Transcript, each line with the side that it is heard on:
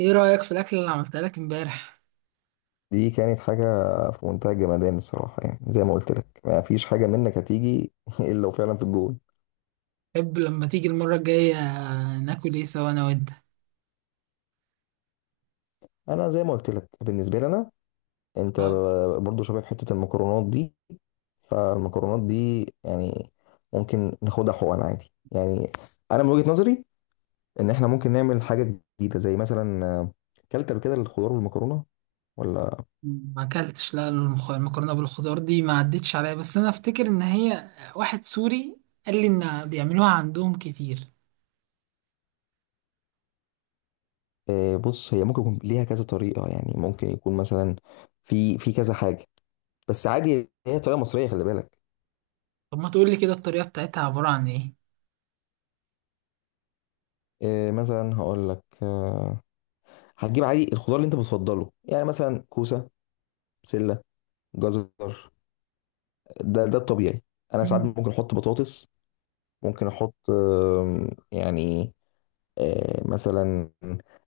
right: ايه رأيك في الأكلة اللي عملتها لك امبارح؟
left: دي كانت حاجة في منتهى الجمدان الصراحة، يعني زي ما قلت لك، ما فيش حاجة منك هتيجي إلا لو فعلا في الجول.
right: حب لما تيجي المرة الجاية ناكل ايه سوا أنا وأنت؟
left: أنا زي ما قلت لك بالنسبة لي، أنا أنت
right: اه،
left: برضو شباب حتة المكرونات دي. فالمكرونات دي يعني ممكن ناخدها حقن عادي يعني. أنا من وجهة نظري إن إحنا ممكن نعمل حاجة جديدة، زي مثلا كلت قبل كده الخضار والمكرونة، ولا؟
right: ما أكلتش لا المكرونة بالخضار دي، ما عدتش عليا، بس أنا أفتكر إن هي واحد سوري قال لي إن بيعملوها عندهم كتير.
left: بص، هي ممكن يكون ليها كذا طريقة، يعني ممكن يكون مثلا في كذا حاجة، بس عادي هي طريقة مصرية، خلي بالك.
right: طب ما تقولي كده الطريقة بتاعتها عبارة عن ايه؟
left: إيه مثلا هقول لك، هتجيب عادي الخضار اللي انت بتفضله، يعني مثلا كوسه، بسله، جزر، ده الطبيعي. انا ساعات
right: مم.
left: ممكن احط بطاطس، ممكن احط يعني مثلا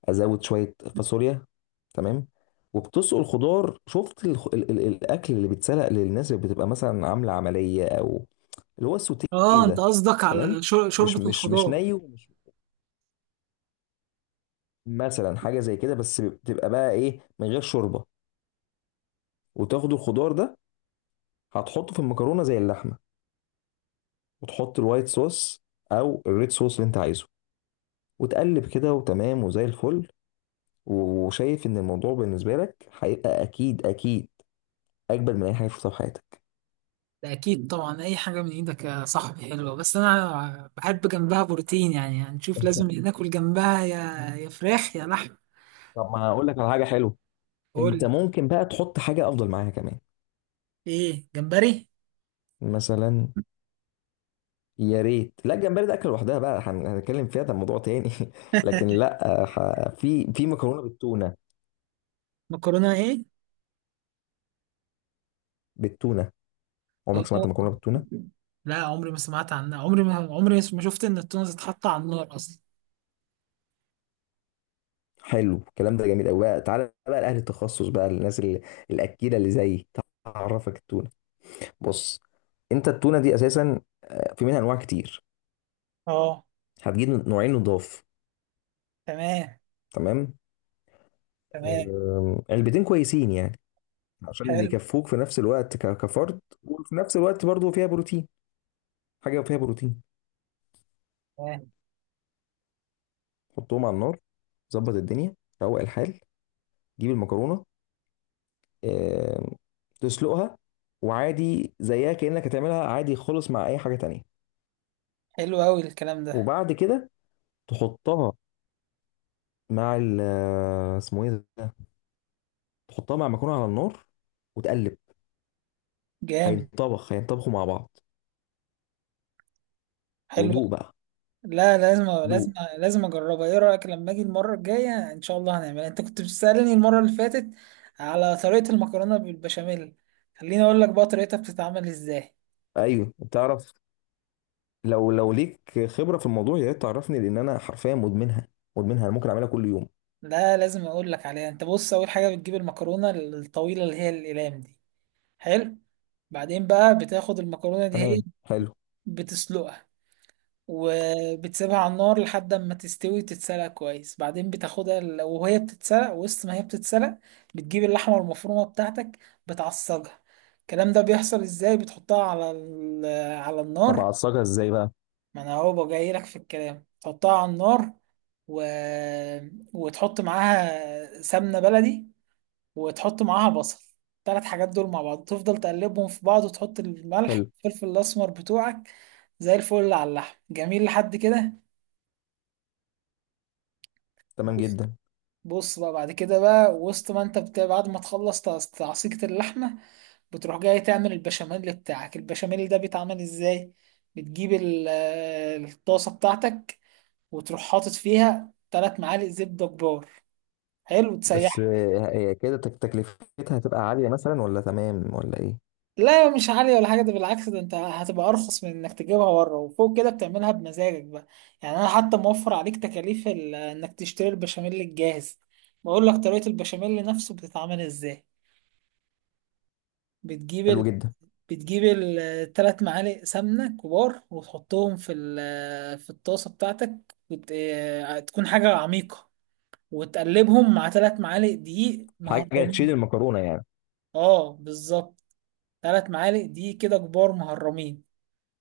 left: ازود شويه فاصوليا، تمام. وبتسلق الخضار، شفت الخ- ال ال الاكل اللي بيتسلق للناس اللي بتبقى مثلا عامله عمليه، او اللي هو السوتيه،
right: اه، أنت
left: ده
right: قصدك
left: تمام.
right: على
left: مش
right: شوربة
left: مش مش
right: الخضار.
left: ني ومش مثلا حاجه زي كده، بس بتبقى بقى ايه، من غير شوربه. وتاخد الخضار ده، هتحطه في المكرونه زي اللحمه، وتحط الوايت صوص او الريد صوص اللي انت عايزه، وتقلب كده وتمام وزي الفل. وشايف ان الموضوع بالنسبه لك هيبقى اكيد اكيد اجمل من اي حاجه شفتها في حياتك.
right: ده أكيد طبعا، أي حاجة من إيدك يا صاحبي حلوة، بس أنا بحب جنبها بروتين، يعني هنشوف لازم ناكل جنبها يا يا فراخ يا لحم.
left: طب ما هقول لك على حاجه حلوه. انت
right: قول.
left: ممكن بقى تحط حاجه افضل معاها كمان،
right: ايه، جمبري.
left: مثلا. يا ريت، لا الجمبري ده اكل لوحدها بقى، هنتكلم فيها، ده موضوع تاني. لكن لا، في مكرونه بالتونه.
right: مكرونه ايه؟
left: بالتونه،
right: اه
left: عمرك سمعت مكرونه
right: طبعاً.
left: بالتونه؟
right: لا عمري ما سمعت عنها، عمري ما شفت ان التونة تتحط على النار اصلا.
left: حلو الكلام ده، جميل قوي بقى، تعالى بقى لاهل التخصص بقى، الاكيله اللي زيي تعرفك التونه. بص، انت التونه دي اساسا في منها انواع كتير.
right: اه.
left: هتجيب نوعين نضاف،
right: تمام.
left: تمام،
right: تمام.
left: علبتين كويسين يعني، عشان
right: حلو.
left: يكفوك في نفس الوقت كفرد، وفي نفس الوقت برضو فيها بروتين. حاجه فيها بروتين.
right: تمام.
left: حطهم على النار، ظبط الدنيا، روق الحال، جيب المكرونه، آم، تسلقها. وعادي زيها كانك هتعملها عادي خالص مع اي حاجه تانية.
right: حلو قوي الكلام ده.
left: وبعد كده تحطها مع ال آه، اسمه ايه ده، تحطها مع مكرونه على النار، وتقلب.
right: جامد.
left: هينطبخوا مع بعض.
right: حلو
left: ودوق
right: أوي.
left: بقى،
right: لا، لازم لازم
left: دوق.
right: لازم اجربها، ايه رايك لما اجي المره الجايه ان شاء الله هنعملها. انت كنت بتسالني المره اللي فاتت على طريقه المكرونه بالبشاميل. خليني اقول لك بقى طريقتها بتتعمل ازاي.
left: ايوه تعرف، لو ليك خبره في الموضوع، يا ريت تعرفني، لان انا حرفيا مدمنها، مدمنها، انا ممكن اعملها كل يوم.
right: لا، لازم اقول لك عليها. انت بص، اول حاجه بتجيب المكرونه الطويله اللي هي الاقلام دي. حلو. بعدين بقى بتاخد المكرونة دي، هي
left: تمام، حلو.
right: بتسلقها، وبتسيبها على النار لحد ما تستوي وتتسلق كويس. بعدين بتاخدها وهي بتتسلق، وسط ما هي بتتسلق بتجيب اللحمة المفرومة بتاعتك، بتعصجها. الكلام ده بيحصل ازاي؟ بتحطها على على
left: طب
right: النار.
left: اعصجها ازاي بقى؟
right: ما انا اهو جاي لك في الكلام، تحطها على النار و... وتحط معاها سمنة بلدي، وتحط معاها بصل. التلات حاجات دول مع بعض تفضل تقلبهم في بعض، وتحط الملح
left: حلو،
right: والفلفل الأسمر بتوعك. زي الفل على اللحم، جميل لحد كده.
left: تمام
right: بص.
left: جدا.
right: بص بقى، بعد كده بقى، وسط ما انت بعد ما تخلص تعصيجة اللحمة، بتروح جاي تعمل البشاميل بتاعك. البشاميل ده بيتعمل ازاي؟ بتجيب الطاسة بتاعتك، وتروح حاطط فيها تلات معالق زبدة كبار. حلو
left: بس
right: تسيح.
left: هي كده، تكلفتها هتبقى عاليه مثلا، ولا تمام، ولا ايه؟
right: لا مش عالية ولا حاجة، ده بالعكس، ده انت هتبقى ارخص من انك تجيبها بره، وفوق كده بتعملها بمزاجك بقى. يعني انا حتى موفر عليك تكاليف انك تشتري البشاميل الجاهز. بقول لك طريقة البشاميل نفسه بتتعمل ازاي. بتجيب
left: حلو
right: ال...
left: جدا.
right: بتجيب الثلاث معالق سمنة كبار وتحطهم في في الطاسة بتاعتك، وت... اه، تكون حاجة عميقة. وتقلبهم مع ثلاث معالق دقيق
left: حاجه تشيل
right: مهرمين.
left: المكرونه يعني،
right: اه بالظبط. ثلاث معالق دقيق كده كبار مهرمين.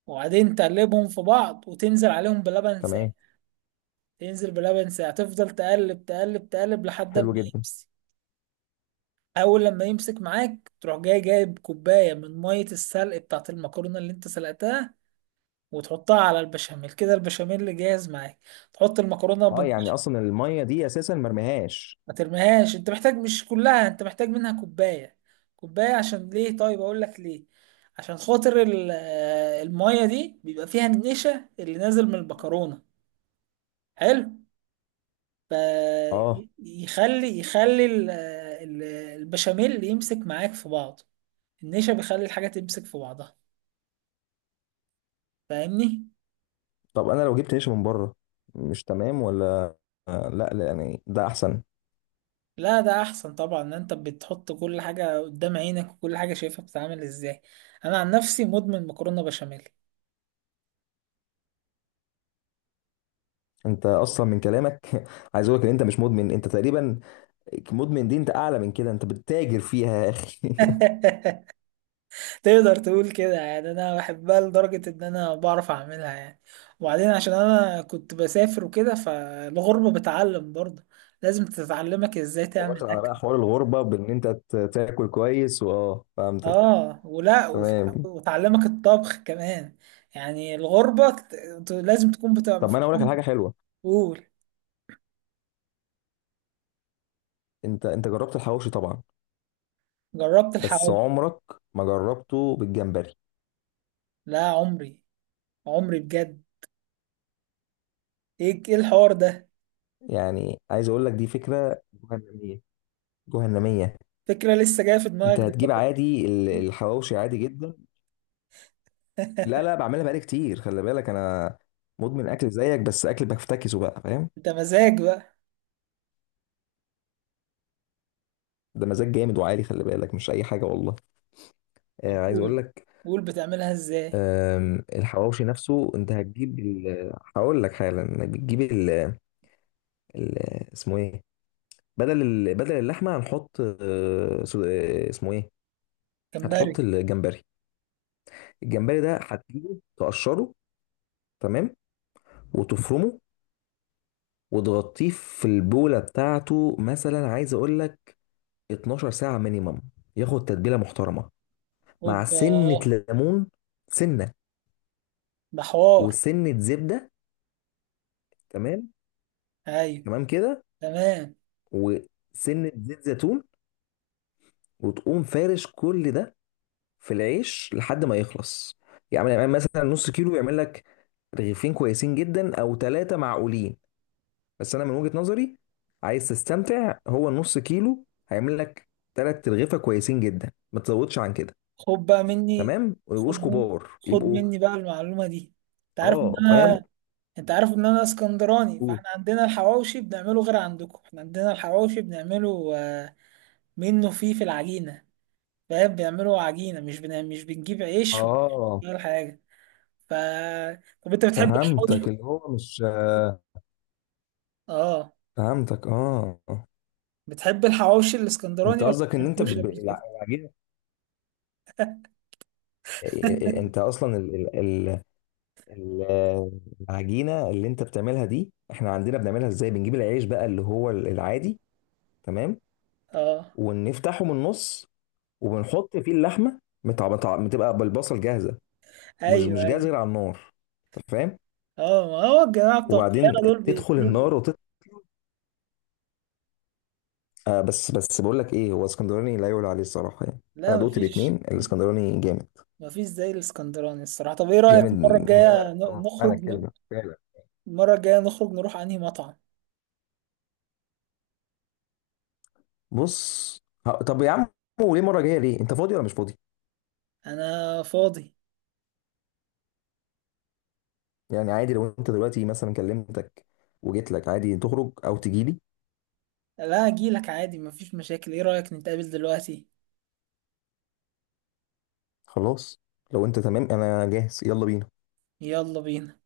right: وبعدين تقلبهم في بعض وتنزل عليهم بلبن ساقع.
left: تمام،
right: تنزل بلبن ساقع، تفضل تقلب تقلب تقلب لحد
left: حلو
right: ما
left: جدا.
right: يمسك. اول لما يمسك معاك تروح جاي جايب كوبايه من ميه السلق بتاعت المكرونه اللي انت سلقتها، وتحطها على البشاميل كده، البشاميل اللي جاهز معاك. تحط المكرونه
left: اه،
right: من
left: يعني
right: تحت.
left: اصلا الميه دي اساسا مرميهاش.
right: ما ترميهاش، انت محتاج مش كلها، انت محتاج منها كوبايه. كوبايه عشان ليه؟ طيب اقول لك ليه. عشان خاطر الميه دي بيبقى فيها النشا اللي نازل من المكرونه. حلو.
left: اه،
right: فيخلي البشاميل يمسك معاك في بعض. النشا بيخلي الحاجة تمسك في بعضها. فاهمني؟
left: طب انا لو جبت عيش من بره، مش تمام ولا؟ لا لا يعني ده احسن.
right: لا ده أحسن طبعا، إن أنت بتحط كل حاجة قدام عينك وكل حاجة شايفها بتتعمل إزاي. أنا عن نفسي مدمن مكرونة بشاميل.
left: انت اصلا من كلامك عايز اقول لك ان انت مش مدمن، انت تقريبا مدمن، دي انت اعلى من كده، انت بتتاجر فيها يا اخي
right: تقدر تقول كده، يعني أنا بحبها لدرجة إن أنا بعرف أعملها يعني. وبعدين عشان أنا كنت بسافر وكده، فالغربة بتعلم برضه. لازم تتعلمك إزاي
left: او، واخد
right: تعمل.
left: على بقى حوار الغربه، بان انت تاكل كويس، واه فهمتك،
right: اه ولا
left: تمام.
right: وتعلمك الطبخ كمان. يعني الغربة لازم تكون، بتبقى
left: طب ما انا
right: مفيش
left: اقول لك على حاجه
right: واحد.
left: حلوه.
right: قول.
left: انت جربت الحواوشي طبعا.
right: جربت
left: بس
right: الحواوشي.
left: عمرك ما جربته بالجمبري،
right: لا عمري. عمري بجد. ايه الحوار ده؟
left: يعني عايز اقول لك دي فكره جهنميه، جهنميه.
right: فكرة لسه جاية في دماغك
left: انت هتجيب
right: دلوقتي.
left: عادي الحواوشي عادي جدا. لا لا، بعملها بقالي كتير خلي بالك، انا مدمن اكل زيك، بس اكل بفتكسه بقى، فاهم.
right: انت مزاج بقى.
left: ده مزاج جامد وعالي، خلي بالك مش اي حاجه والله.
right: طب
left: عايز اقول
right: قول.
left: لك،
right: قول بتعملها ازاي.
left: الحواوشي نفسه، انت هتجيب هقول لك حالا، بتجيب ال- اسمه ايه، بدل اللحمه هنحط اسمه ايه،
right: جمبري.
left: هتحط الجمبري. الجمبري ده هتجيبه، تقشره، تمام، وتفرمه، وتغطيه في البوله بتاعته، مثلا عايز اقول لك 12 ساعة مينيمم، ياخد تتبيلة محترمة، مع
right: اوبا.
left: سنة ليمون، سنة،
right: ده حوار.
left: وسنة زبدة، تمام،
right: ايوه.
left: تمام كده،
right: تمام.
left: وسنة زيت زيتون، وتقوم فارش كل ده في العيش لحد ما يخلص، يعمل يعني مثلا نص كيلو يعمل لك رغيفين كويسين جدا او ثلاثة معقولين. بس انا من وجهة نظري، عايز تستمتع، هو النص كيلو هيعمل لك ثلاث رغيفة كويسين جدا، ما تزودش عن كده.
right: خد بقى مني.
left: تمام،
right: خد
left: ويبقوش
right: مني.
left: كبار
right: خد
left: يبقوا.
right: مني بقى المعلومة دي. انت عارف ان
left: اه فاهم.
right: انا، انت عارف ان انا اسكندراني، فاحنا عندنا الحواوشي بنعمله غير عندكم. احنا عندنا الحواوشي بنعمله منه فيه في العجينه. فاهم، بنعمله عجينه، مش مش بنجيب عيش
left: اه
right: ولا حاجه. ف طب انت بتحب الحواوشي؟
left: فهمتك اللي هو مش
right: اه،
left: فهمتك، اه.
right: بتحب الحواوشي
left: انت
right: الاسكندراني ولا
left: قصدك
right: ما
left: ان انت
right: عملتوش قبل كده؟
left: العجينه. انت اصلا العجينه اللي انت بتعملها دي، احنا عندنا بنعملها ازاي، بنجيب العيش بقى اللي هو العادي، تمام.
right: اه.
left: ونفتحه من النص، وبنحط فيه اللحمه بتبقى بالبصل جاهزه، مش
right: ايوه
left: مش جاهزه
right: ايوه.
left: غير على النار، انت فاهم.
right: اه ما هو الجماعه بتوع
left: وبعدين
right: القاهره دول
left: تدخل
right: بياكلوا كده.
left: النار. آه بس بقول لك ايه، هو اسكندراني لا يعلى عليه الصراحه يعني. انا
right: لا
left: دوت الاثنين،
right: مفيش،
left: الاسكندراني جامد،
right: مفيش زي الاسكندراني الصراحه. طب ايه رايك
left: جامد
right: المره
left: بمعنى
right: الجايه
left: بمعنى
right: نخرج
left: الكلمه فعلا.
right: المره الجايه نخرج نروح انهي مطعم؟
left: بص، طب يا عم، وليه مره جايه؟ ليه، انت فاضي ولا مش فاضي؟
right: انا فاضي.
left: يعني عادي، لو انت دلوقتي مثلا كلمتك وجيت لك عادي، تخرج او تجي لي.
right: لا اجيلك عادي مفيش مشاكل، ايه رأيك نتقابل دلوقتي؟
left: خلاص، لو انت تمام انا جاهز، يلا بينا.
right: يلا بينا.